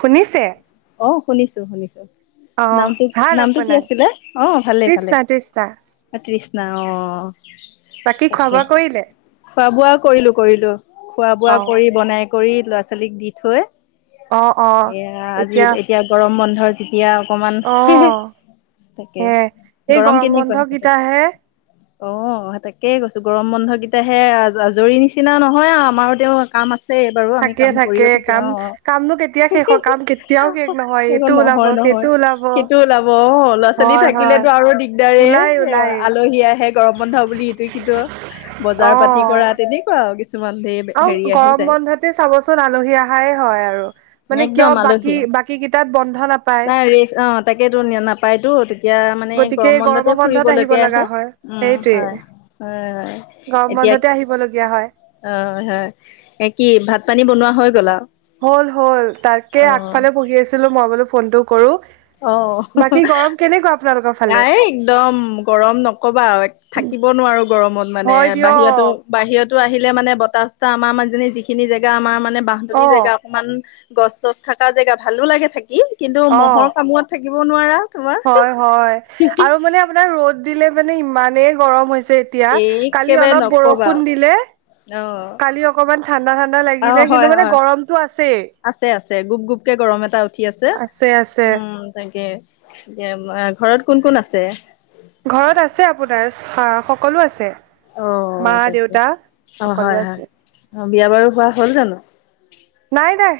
শুনিছে? অ' শুনিছো শুনিছো, অ নামটো নামটো কি আছিলে? অঁ' ভালে। ত্ৰিশটা ত্ৰিশটা। কৃষ্ণা অঁ বাকী খোৱা তাকে। বোৱা কৰিলে খোৱা বোৱা কৰিলো কৰিলো, খোৱা বোৱা অ কৰি বনাই- কৰি ল'ৰা ছোৱালীক দি থৈ, অ অ এয়া আজি এতিয়া এয়া গৰম বন্ধৰ যি- এতিয়া অকমান অ তাকে সে এই গৰম বন্ধ কেনেকুৱা তাতে? কেইটাহে অঁ' সে তাকে কৈছো গৰম বন্ধ গিটাহে, আজৰি নিচিনা নহয় আও আমাৰো তেওঁ কাম আ- ছে এইবাৰু আমি থাকে কাম কৰিয়ে থাকে কাম অঁ'। কামনো কেতিয়া শেষ হয় কাম কেতিয়াও শেষ নহয় এইটো সেইখন ওলাব নহয় সেইটো নহয়, ওলাব সেইটো ওলাব অঁ' ল'ৰা ছোৱালী হয় হয় থাকিলেতো আৰু- দিগদাৰে এ ওলাই ওলাই আলহী আহে গৰম বন্ধ বুলি ইটো সিটো বজাৰ পাতি কৰা- তেনেকুৱা আৰু কিছুমান দে। অঁ' গৰম বন্ধতে চাবচোন আলহী অহাই হয় আৰু। মানে কিয় একদম বাকী বাকী কেইটাত বন্ধ নাপায়। আৰিচ অঁ'। তাকেতো নিয় নাপায়তো। এতিয়া মানে গতিকে এই গৰম গৰমৰ বন্ধতে বন্ধত আহিব ফুৰিবলৈকে লগা আহে। হয় উম' সেইটোৱে হয় হয় হয়। গৰম এতিয়া বন্ধতে আহিবলগীয়া হয়। অ' হয়, এ, কি ভাত পানী বনোৱা হৈ গ'ল আৰু। হ'ল হ'ল তাকে আগফালে পঢ়ি আছিলোঁ মই বোলো ফোনটো কৰোঁ। বাকী গৰম কেনেকুৱা? আপোনালোকৰ ফালে? এই একদম গৰম নক'বা, থাকিব নোৱাৰো গৰমত। মানে হয় বাহিৰতো দিয়ক বাহিৰতো আহিলে মানে বতাহ চতাহ আমাৰ মানজনী যিখিনি জেগা আমাৰ মানে বাহতলী জেগা অ' অকমান গছ তছ থকা জেগা ভালো লাগে থাকি কিন্তু অ' মহৰ কামোৰত থাকিব নোৱাৰা। তোমাৰ হয়, হয়, আৰু মানে আপোনাৰ ৰ'দ দিলে মানে ইমানেই গৰম হৈছে এতিয়া এই কালি একেবাৰে অলপ নকবা বৰষুণ দিলে। অ'। কালি অকণমান ঠাণ্ডা ঠাণ্ডা অ লাগিলে কিন্তু হয় মানে হয় গৰমটো আছেই। আছে আছে গুপ গুপকে গৰম এটা উঠি আছে উম, তাকে। [unintelligible] ঘৰত কোন কোন আছে? ঘৰত আছে আপোনাৰ চ-সকলো আছে। মা অ' তাকে দেউতা অ' সকলো হয়, হয় আছে। অ' বিয়া বাৰু হোৱা হ'ল জানো। নাই নাই।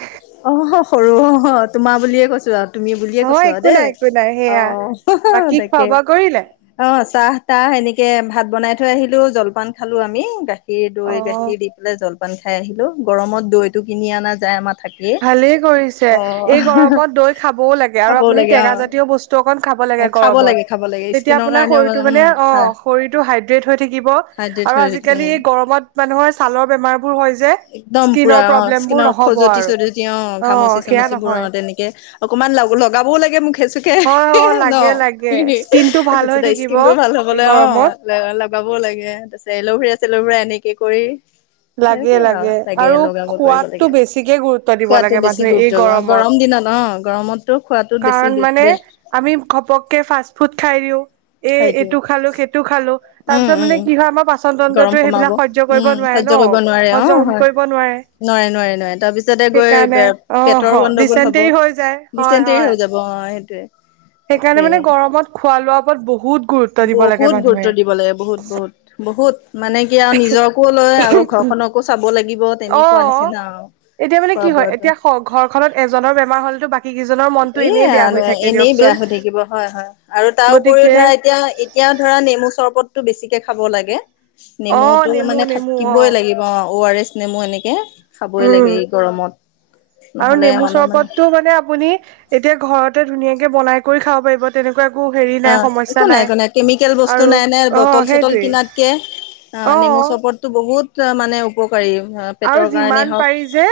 অহ, সৰু অ' তোমাৰ বুলিয়ে কৈছোঁ আৰু। তুমি বুলিয়ে অ কৈছোঁ আৰু একো নাই দেই, একো নাই সেয়া অ' বাকী খোৱা তাকে। বোৱা কৰিলে অ' চাহ তাহ এনেকে ভাত বনাই থৈ আহিলোঁ জলপান খালোঁ আমি গা গাখীৰ অ দৈ গাখীৰ দি পেলাই জলপান খাই আহিলোঁ, গৰমত দৈতো কিনি অনা যায় আমাৰ। থাকেই। ভালেই কৰিছে অ এই গৰমত দৈ খাবও লাগে আৰু খাবও আপুনি লাগে অ টেঙা জাতীয় বচ [inaudible] অকমান খাব লাগে খাব গৰমত, লাগে খাব লাগে তেতিয়া স্কিনৰ আপোনাৰ কাৰণেও শৰীৰটো উম মানে হয় অ' শৰীৰটো হাইড্ৰেত হৈ থাকিব। হাইড্ৰেট আৰু হৈ থাকিব আজিকালি উম। এই গৰমত মানুহৰ ছালৰ বেমাৰ বোৰ হয় যে। একদম পুৰা স্কিনৰ অ' প্ৰব্লেমবোৰ স্কিনৰ নহ'ব খজুৱতি আৰু চজতি [inaudible] অ' খামুচি সেয়া চামুচিবোৰ নহয় অ' তেনেকে অকনমান লগ-লগাবও লাগে মুখে চু হয় অ [inaudible] ন' লাগে লাগে স্কিনটো ভাল হৈ তাৰপিছতে থাকিব স্কিনটো ভাল এই হ'বলৈ গৰমত অ'। ল-লগাবও লাগে, তাৰপিছত এলভেৰা চেলভৰা এনেকে কৰি। লাগে লাগে আৰু খোৱাতটো বেছিকে গুৰুত খোৱাটো বেছি গুৰুত্ব, গৰম দিনত ন' গৰমতো খোৱাতো বেছি কাৰণ মানে [unintelligible] আমি ঘপককে ফাষ্ট ফুড খাই দিওঁ, এ, হেৰিটো এইটো খালোঁ সেইটো খালোঁ। তাৰ উম পিছত উম মানে কি হয় আমাৰ পাচন গৰম তন্ত্ৰটোয়ে কমাব সেইবিলাক সহ্য কৰিব উম নোৱাৰে। ন সহ্য কৰিব নোৱাৰে অ' হজম হয়। কৰিব নোৱাৰে নোৱাৰে নোৱাৰে নোৱাৰে তাৰপিছতে গৈ সেইকাৰণে অ পেটৰ গণ্ডগোল হ'ব, ডিচেণ্টেৰি হৈ যায় হয় ডিচেণ্টৰি হয় হৈ যাব। অ' সেইটোৱে। সেইকাৰণে তাকে মানে গৰমত খোৱা লোৱাৰ ওপৰত বহুত গুৰুত্ব দিব লাগে বহুত মানুহে গুৰুত্ব দিব লাগে বহুত বহুত, বহুত। মানে কি আৰু নিজকো লয় আৰু ঘৰখনকো চাব লাগিব অ তেনেকুৱা নিচিনা আৰু। এতিয়া মানে খোৱা কি হয় বোৱাটো। এতিয়া স-ঘৰখনত এজনৰ বেমাৰ হ'লেতো বাকী কেইজনৰ মনটো এ, এনেই বেয়া হৈ থাকে এনেই দিয়কচোন বেয়া হৈ থাকিব হয় হয়, আৰু তাৰ উপৰিও গতিকে ধৰা এতিয়া এতিয়া ধৰা নেমু চৰবতটো বেছিকে খাব লাগে। অ নেমুটো নেমু মানে নেমু অ থাকিবই লাগিব অ' আৰ এছ নেমু এনেকে। খাবই উম লাগে এই গৰমত, নহ'লে মানুহ মানে অ' মানে আপুনি এতিয়া ঘৰতে ধুনীয়াকে বনাই কৰি খাব পাৰিব। তেনেকুৱা একো হেৰি নাই অ' সমস্যা একো নাই একো নাই কেমিকেল বস্তু আৰু নাই নে অ বটল চটল সেইটোৱেই কিনাতকে। অ' নেমু চৰবতটো বহুত মানে উপকাৰী। পেটৰ আৰু কাৰণেই যিমান হওক পাৰি যে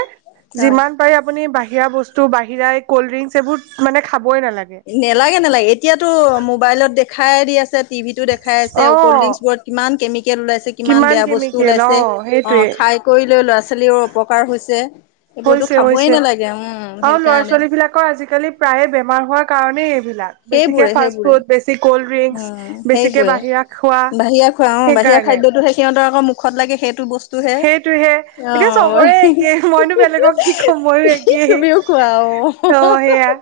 হয়। যিমান পাৰি আপুনি বাহিৰা বস্তু বাহিৰা এই ক'ল্ড ড্ৰিংকচ এইবোৰ মানে খাবই নালাগে। নেলাগে নালাগে এতিয়াতো মোবাইলত দেখাই দি আছে টিভিতো দেখ খাই আছে, অ কল্ড ড্ৰিংকছ বোৰত কিমান কেমিকেল ওলাইছে কিমান বেয়া বস্তু কেমিকেল অ ওলাইছে। অ সেইটোৱে খাই কৰিলেও ল'ৰা-ছোৱালী অপকাৰ হৈছে, এইবোৰতো হৈছে খাবই নালাগে উম সেই কাৰণে। কৰ আজিকালি প্ৰায়ে বেমাৰ হোৱাৰ কাৰণেই এইবিলাক। বেছিকে সেইবোৰে ফাষ্ট সেইবোৰে। ফুড বেছি কলড্ৰিংক উম, সেইবোৰে বাহিৰা খোৱা অ বাহিৰা সেইকাৰণে খাদ্যতো সেই সিহঁতৰ আকৌ মুখ খত লাগি সেইটো বস্ সেইটোহে এতিয়া চবৰে একে মইনো বেলেগক কি ক'ম, ময়ো কি একেই। তুমিও খোৱা অ' সেয়া,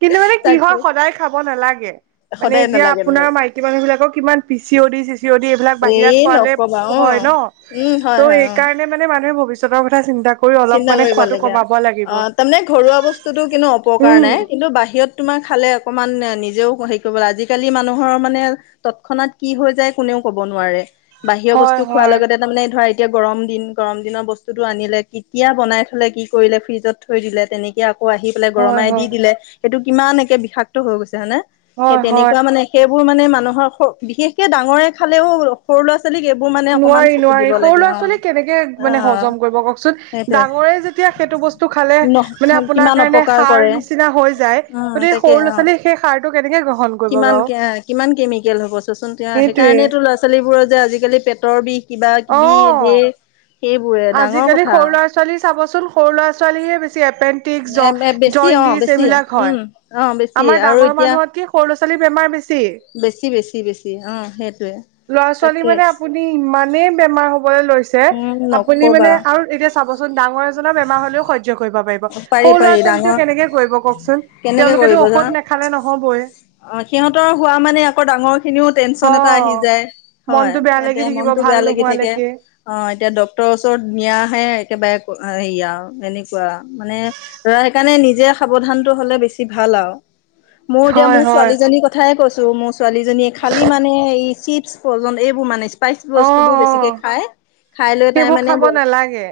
কিন্তু মানে কি তাকে হয় সদায় খাব নালাগে। মানে সদায় এতিয়া নালাগে আপোনাৰ নালাগে। মাইকী মানুহ বিলাকক কিমান পিচি অ দি চিচি অ দি এইবিলাক বাহিৰা এই খোৱালে নকবা হয় অ' ন। উম, হয় হয়। অ'। সেইকাৰণে মানে মানুহে ভৱিষ্যতৰ কথা চিন্তা ক চিন্তা কৰিব লাগে, অ' তাৰমানে ঘৰুৱা বস্তুতো কিন্তু অপকাৰ উম নাই। কিন্তু বাহিৰত তোমাৰ খালে অকমান নিজেও হেৰি কৰিব লাগে আজিকালি মানুহৰ মানে তৎক্ষণাত কি হৈ যায় কোনেও কব নোৱাৰে। বাহিৰৰ হয় বস্তু খোৱাৰ হয় লগতে তাৰমানে ধৰা এতিয়া গৰম দিন গৰম দিনৰ বস্তুটো আনিলে। কেতিয়া বনাই থলে, কি কৰিলে ফ্ৰিজত থৈ দিলে তেনেকে আকৌ আহি পেলাই হয় গৰমাই দি হয় দিলে। সেইটো কিমান একে বিষাক্ত হৈ গৈছে হয়নে, সেই হয় হয় তেনেকুৱা মানে সেইবোৰ মানে মানুহৰ বিশেষকে ডাঙৰে খালেও সৰু ল'ৰা ছোৱালীক এইবোৰ মান নোৱাৰি নোৱাৰি, সৰু ল'ৰা-ছোৱালী কেনেকে অ মানে হজম কৰিব কওকচোন। সেইটোৱে। ডাঙৰেই যেতিয়া সেইটো বস্তু খালে ন মানে আপোনাৰ কিমান কাৰণে অপকাৰ কৰে সাৰ নিচিনা হৈ যায়। উম, গতিকে তাকে সৰু ল'ৰা অ' ছোৱালীয়ে সেই সাৰটো কেনেকে গ্ৰহণ কৰিব কিমান বাৰু কিমান কেমিকেল হ'ব চোৱাচোন সেইটোৱে সেইকাৰণেটো। সৰু ল'ৰা-ছোৱালীবোৰৰ যে আজিকালি পেটৰ বিষ অ কিবা-কিবি ধেৰ সেইবোৰে ডাঙৰ ক আজিকালি সৰু ল'ৰা-ছোৱালী চাবচোন সৰু ল'ৰা-ছোৱালীহে বেছি এপেণ ন্তিছ, জন এ বেছি অ জণ্ডিচ বেছি এইবিলাক হয়। উম অ বেছি আমাৰ আৰু ডাঙৰ এতিয়া মানুহতকে সৰু লৰা-ছোৱালীৰ বেমাৰ বেছি। বেছি বেছি বেছি, অ' সেইটোৱে। ল'ৰা-ছোৱালী তাকে মানে আপুনি ইমানেই বেমাৰ হবলে লৈছে। উম আপুনি মানে নকবা আৰু এতিয়া চাবচোন ডাঙৰ এজনৰ বেমাৰ হলেও স স্য কৰিব পাৰিব, পাৰি সৰু পাৰি ল'ৰা-ছোৱালীটো ডাঙৰ কেনেকে কৰিব কওকচোন। কেনেকে তেওঁলোকেতো কৰিব ঔষধ জানা নেখালে নহবই। অ' সিহঁতৰ হোৱা মানে আকৌ ডাঙৰ খিনিও অ টেনচন এটা আহি যায় হয়। মনটো বেয়া লাগি থাকিব মনটো ভাল বেয়া লাগি থাকে। নোহোৱালৈকে অ' এতিয়া ডক্তৰৰ ওচৰত নিয়াহে একেবাৰে হেৰি আৰু এনেকুৱা মানে সেইকাৰণে নিজে সাৱধান টো হলে বেছি ভাল আও, মোৰ এতিয়া হয় মোৰ হয় ছোৱালীজনী কথাই কৈছোঁ। মোৰ ছোৱালীজনীয়ে খালী মানে এই চিপছ, প্ৰজন এইবোৰ মানে। স্পাইচ অ বস্তুবোৰ অ বেছিকে খায়, খাই লৈ তাই সেইবোৰ মানে খাব উম, নালাগে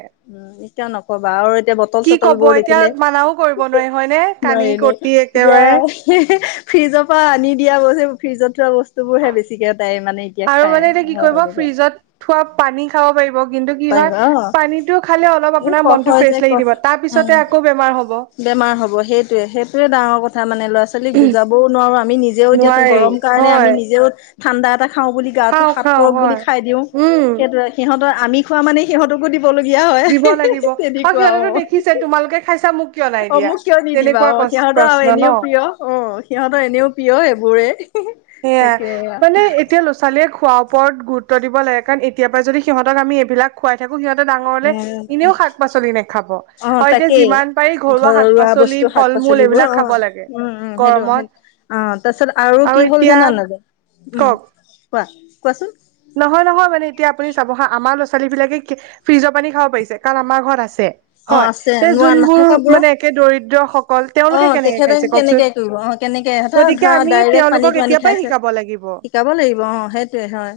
এতিয়াও নকবা আৰু এতিয়া কি বটল-চটল কব বোৰ এতিয়া দেখিলে মানাও কৰিব নোৱাৰি হয়নে কানি নোৱাৰে এনে কটি একেবাৰে এতিয়া ফ্ৰিজৰ পৰা আনি দিয়া বস্তু ফ্ৰিজত থোৱা বস্তু বোৰ হ বেছিকে তাই মানে এতিয়া আৰু খাই মানে এতিয়া কি কৰিব? তেনেকে ফ্ৰিজত থোৱা পানী খাব পাৰিব কিন্তু কি পাৰিব হয় অ পানীটো খালে অলপ এই আপোনাৰ কফ মনটো হয় যে ফ্ৰেচ লাগি কফ দিব তাৰ উম পিছতে আকৌ বেমাৰ হব। বেমাৰ হব সেইটোৱে সেইটোৱে ডাঙৰ কথা মানে ল'ৰা ছ ছোৱালীক বুজাবও নোৱাৰো আমি নিজেও এতিয়া নোৱাৰি গৰম কাৰণে আমি হয় নিজেও ঠাণ্ডা এটা খাওঁ বুলি গাটো খাওঁ সাত খাওঁ পৰক বুলি হয়। খাই দিওঁ উম সেইটোৱে সিহঁতৰ আমি খোৱা মানে সিহঁতকো দিবলগীয়া হয় দিব হিহিহি লাগিব তেদি আৰু কোৱা অ হ সিহঁতেতো দেখিছে হুহু। তোমালোকে খাইছা মোক কিয় নাই অ দিয়া। মোক কিয় নিদিবা তেনেকুৱা অ সিহঁতৰ আৰু প্ৰশ্ন এনেও ন। প্ৰিয় অ সিহঁতৰ এনেও প্ৰিয় এইবোৰে। সেয়া মানে এতিয়া লছ ছোৱালীয়ে খোৱাৰ ওপৰত গুৰুত্ব দিব লাগে কাৰণ এতিয়াৰ পৰাই যদি সিহঁতক আমি এইবিলাক খুৱাই থাকো সিহঁতে ডাঙৰ হলে এনেও শাক - পাচলি নেখাব অ', আৰু এতিয়া তাকেই। যিমান পাৰি ঘৰুৱা ঘৰৰ শাক - ৰোৱা পাচলি বস্তু শাক ফল - মূল পাচলিবোৰ এইবিলাক অ খাব লাগে উম উম সেইটো সেই গৰমত অ তাৰপিছত আৰু কি হ'ল জানা নাযায়, উম কওক কোৱা কোৱাচোন? নহয় নহয় মানে এতিয়া আপুনি চাব হা আমাৰ ল'ৰা - ছোঁৱালীবিলাকে কে ফ্ৰিজৰ পানী খাব পাৰিছে কাৰণ আমাৰ ঘৰত আছে। অ', হয়, আছে তে নোৱা যোনবোৰ নাথাকাবোৰৰ মানে একে দৰিদ্ৰ স অ তেখেতে কেনেকে কৰিব অহ কেনেকে সিহঁতৰ গতিকে ধৰা আমি ডাইৰেক্ট তেওঁলোকক পানীটো আনি এতিয়াৰ পৰাই খাইছে। শি শিকাব লাগিব শিকাব লাগিব অ সেইটোয়ে হয়।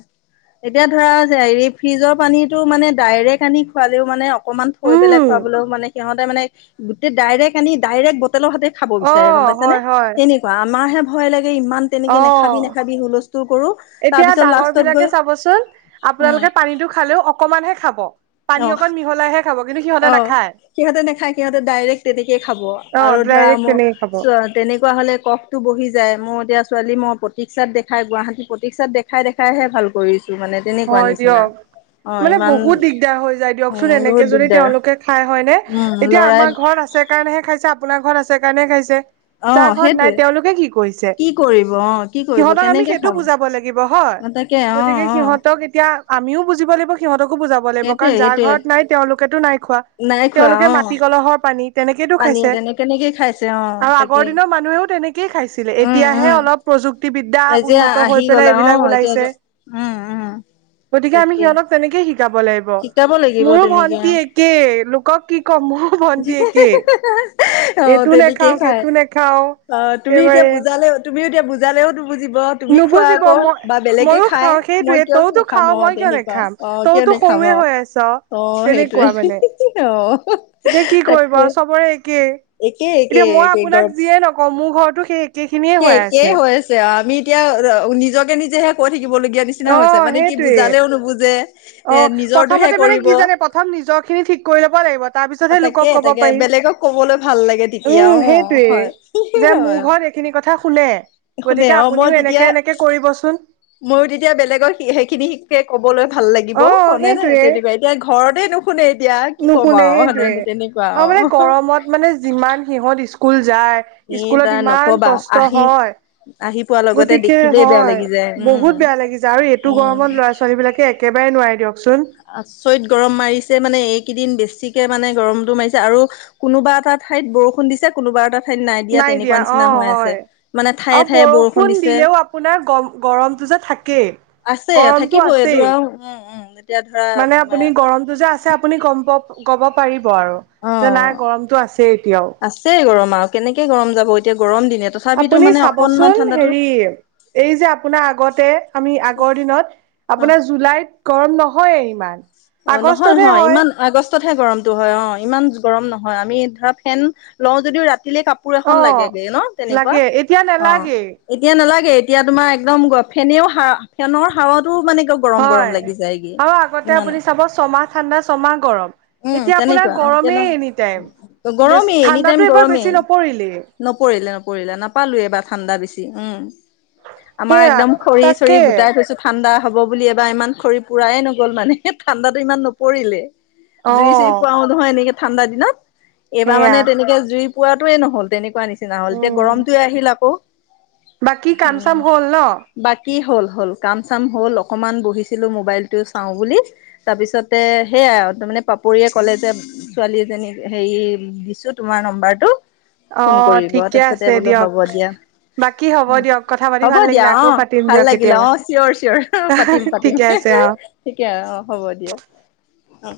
এতিয়া ধৰা হেৰি ফ্ৰিজৰ পানীটো মানে ডাইৰেক্ট আনি খুৱালেও মানে অ কণমান থৈ পেলাই উম খুৱাবলৈও মানে সিহঁতে মানে গোটেই ডাইৰেক্ট আনি ডাইৰেক বটলৰ হাতে খাব অ বিচাৰে গম পাইছা হয় নে? হয় তেনেকুৱা আমাৰ হে ভয় লাগে ইমান তেনেকে অ, নাখাবি নাখাবি হুলস্থুল কৰো। এতিয়া তাৰপিছত লাষ্টত ডাঙৰবিলাকে গৈ চাবচোন উম আপোনালোকে পানীটো খালেও অ কমানহে খাব, পানী অ অকণ মিহলাইহে খাব কিন্তু সিহঁতে অ, নাখায় সিহঁতে নাখায়, সিহঁতে ডাইৰেক্ট তেনেকেই খাব অ আৰু ধৰা ডাইৰেক্ট মোৰ তেনেকে খাব চ তেনেকুৱা হ'লে কফটো বহি যায়, মোৰ এতিয়া ছোৱালী মই প্ৰতীক্ষাত দেখাই গুৱাহাটী প্ৰতীক্ষাত দেখ খাই দেখাইহে ভাল কৰিছোঁ মানে। তেনেকুৱা হয় নিচিনা দিয়ক অ মানে ইমান বহুত দিগদাৰ হৈ যায় দিয়কচোন উম এনেকে বহুত যদি দিগদাৰ তেওঁলোকে খাই হয় নে উম এতিয়া লৰাই আমাৰ ঘৰত আছে কাৰণেহে খাইছে, আপোনাৰ ঘৰত আছে কাৰণেহে খাইছে। অ যাৰ ঘৰত নাই সেইটোৱে তেওঁলোকে কি কৰিছে? কি কৰিব অ কি কৰিব সিহঁতক আমি সেইটো বুজাব লাগিব হয়। কে অ অ। ক এতিয়া আমিও বুজিব লাগিব সিহতকো বুজাব লাগিব সেইটোৱে কাৰণ যাৰ সেইটোৱে ঘৰত নাই তেওঁলোকেতো নাই খোৱা। নাই খোৱা তেওঁলোকে অ মাটি কলহৰ পানীত তেনেকেইটো পানী খাইছে তেনে কেনেকে খাইছে অ আৰু তাকে আগৰ দিনৰ মানুহেও তেনেকেই খাইছিলে উম এতিয়াহে উম অলপ প্ৰযুক্তিবিদ্যা এতিয়া উন্নত আহি হৈ গ'লা পেলাই অ এইবিলাক ওলাইছে। এতিয়া উম উম। গতিকে আমি তাকে সিহতক তেনেক শিকাব লাগি ব, শিকাব লাগিব মোৰো তেনেকে অ ভণ্টি একে লোকক কি কম মোৰো ভণ্টি একে। অ এইটো তেনেকেই নেখাওঁ খাই সেইটো নেখাও অ তুমি এতিয়া একেবাৰে। বুজালে তুমিও এতিয়া বুজালেও নুবুজিব। তুমি খোৱা নুবুজিব আকৌ মই বা বেলেগে ময়ো খাই, খাওঁ মই সেইটোৱে কিয় তইতো নাখাম খাওঁ অ মই কিয় তেনেকুৱা নেখাম অ কিয় তইতো নেখা অ, সৰুৱে হৈ আছ অ সেইটোৱে তেনেকুৱা মানে অ। এতিয়া কি কৰিব তাকে চবৰে একেই একে একে এতিয়া মই একে আপোনাক গৰম যিয়ে নকওঁ মোৰ ঘৰটো সেই একে খিনিয়ে সেই হৈ একেই হৈ আছে, আমি এতিয়া অ নিজকে নিজেহে কৈ থাকিবলগীয়া নি চিনা অ হৈছে মানে কি সেইটোৱে বুজালেও নুবুজে অ এ নিজৰটোহে প্ৰথমতে মানে কৰিব। কি জানে প্ৰথম নিজৰ খিনি ঠিক কৰি ল'ব লাগিব তাৰ অ পিছতহে লোকক তাকে কব তাকে, পাৰিম বেলেগক কবলৈ ভাল লাগে তেতিয়া উম অ সেইটোয়ে হয়। যে মোৰ হয় ঘৰত এইখিনি কথা শুনে শুনে গতিকে অ মই আপুনিও তেতিয়া এনেকে এনেকে কৰিবচোন। ময়ো তেতিয়া বেলেগৰ সে সেইখিনি শিকে কবলৈ ভাল লাগিব অ মানে নে সেইটোৱে তেনেকুৱাই এতিয়া ঘৰতে নুশুনে এতিয়া কি কম নুশুনে আও সেনে সেইটোৱে তেনেকুৱা আৰু মানে আও গৰমত মানে যিমান সিহঁত স্কুল যায় এ স্কুলত তাৰ ইমান নকবা কষ্ট আহি হয় আহি পোৱা গতিকে হয় বহুত বেয়া লাগি যাই আৰু এইটো উম গৰমত ল'ৰা ছোৱালী বিলাকে একেবাৰে নোৱাৰে দিয়কচোন আচৰিত গৰম মাৰিছে মানে এইকেইদিন বেছিকে মানে গৰমটো মাৰিছে আৰু কোনোবা এটা ঠাইত বৰষুণ দিছে কোনোবা এটা ঠাইত নাই দিয়া তেনেকুৱা নিচিনা হৈ আছে মানে ঠায়ে আৰু ঠায়ে বৰষুণ দিছে দিলেও আপোনাৰ গম গৰমটো যে থাকেই আছে গৰমটো থাকিব এইটো আছেই আও উম উম এতিয়া ধৰা মানে আপুনি গৰমটো যে আছে আপুনি গম কব পাৰিব আৰু অ যে নাই গৰমটো আছে এতিয়াও আছেই গৰম আৰু কেনেকে গৰম যাব এতিয়া গৰম দিনত আপুনি চাবচোন হেৰি এই যে আপোনাৰ আগতে আমি আগৰ দিনত অ আপোনাৰ জুলাইত গৰম নহয় ইমান অ নহয় আগষ্টতহে নহয় হয় ইমান আগষ্ট তহে গৰমটো হয় অ ইমান গৰম নহয় আমি ধৰ ফেন লও যদিও ৰাতিলে কাপো কাপোৰ এখন অ লাগে গে ন তেনেকুৱা লাগে এতিয়া অ নালাগেই এতিয়া নালাগে এতিয়া তোমাৰ একদম ফেনেও হা ফেনৰ হাৱাতো মানে গৰম গৰম হয় লাগি যায়গে। আৰু আগতে ইমান আপুনি চাব ছমাহ ঠাণ্ডা ছমাহ গৰম উম এতিয়া আপোনাৰ তেনেকুৱা এতিয়া ন গৰমেই এনি টাইম বেছ গৰমেই এনি টাইম ঠাণ্ডাটো এইবাৰ গৰমেই। বেছি নপৰিলেই নপৰিলে নপৰিলে নাপালোৱে ঠাণ্ডা বেছি উম আমাৰ সেয়া একদম খৰি চৰি তাকে গোটাই থৈছো ঠাণ্ডা হ'ব বুলি এবাৰ ইমান খৰি পুৰাই নগ'ল মানে ঠাণ্ডাটো ইমান নপৰিলে। অ জুই চুই ফুৱাও নহয় এনেকে ঠাণ্ডা দিনত এইবাৰ সেয়া মানে তেনেকে জুই পোৱাটোৱে নহল তেনেকুৱা নিচিনা। নিচিনা হ'ল এতিয়া উম গৰমটোৱে আহিল আকৌ বাকী কাম উম চাম হ'ল ন বাকী হ'ল হ'ল কাম চাম হ'ল অকণমান বহিছিলোঁ মোবাইলটো চাওঁ বুলি তাৰপিছতে সেইয়াই তাৰমানে পাপৰিয়ে ক'লে যে ছোৱালী এজনীক হেৰি দিছো তোমাৰ নাম্বাৰটো অ ঠিকে আছে দিয়ক দিয়া। বাকী হ'ব দিয়ক কথা পাতি হ'ব ভাল দিয়া লাগিলে অ আকৌ পাতিম ভাল দিয়ক লাগিলে কেতিয়াবা অ চিয়ৰ চিয়ৰ হা হা পাতিম পাতিম ঠিকে আছে [unintelligible] ঠিকে আও অ হ'ব দিয়ক অ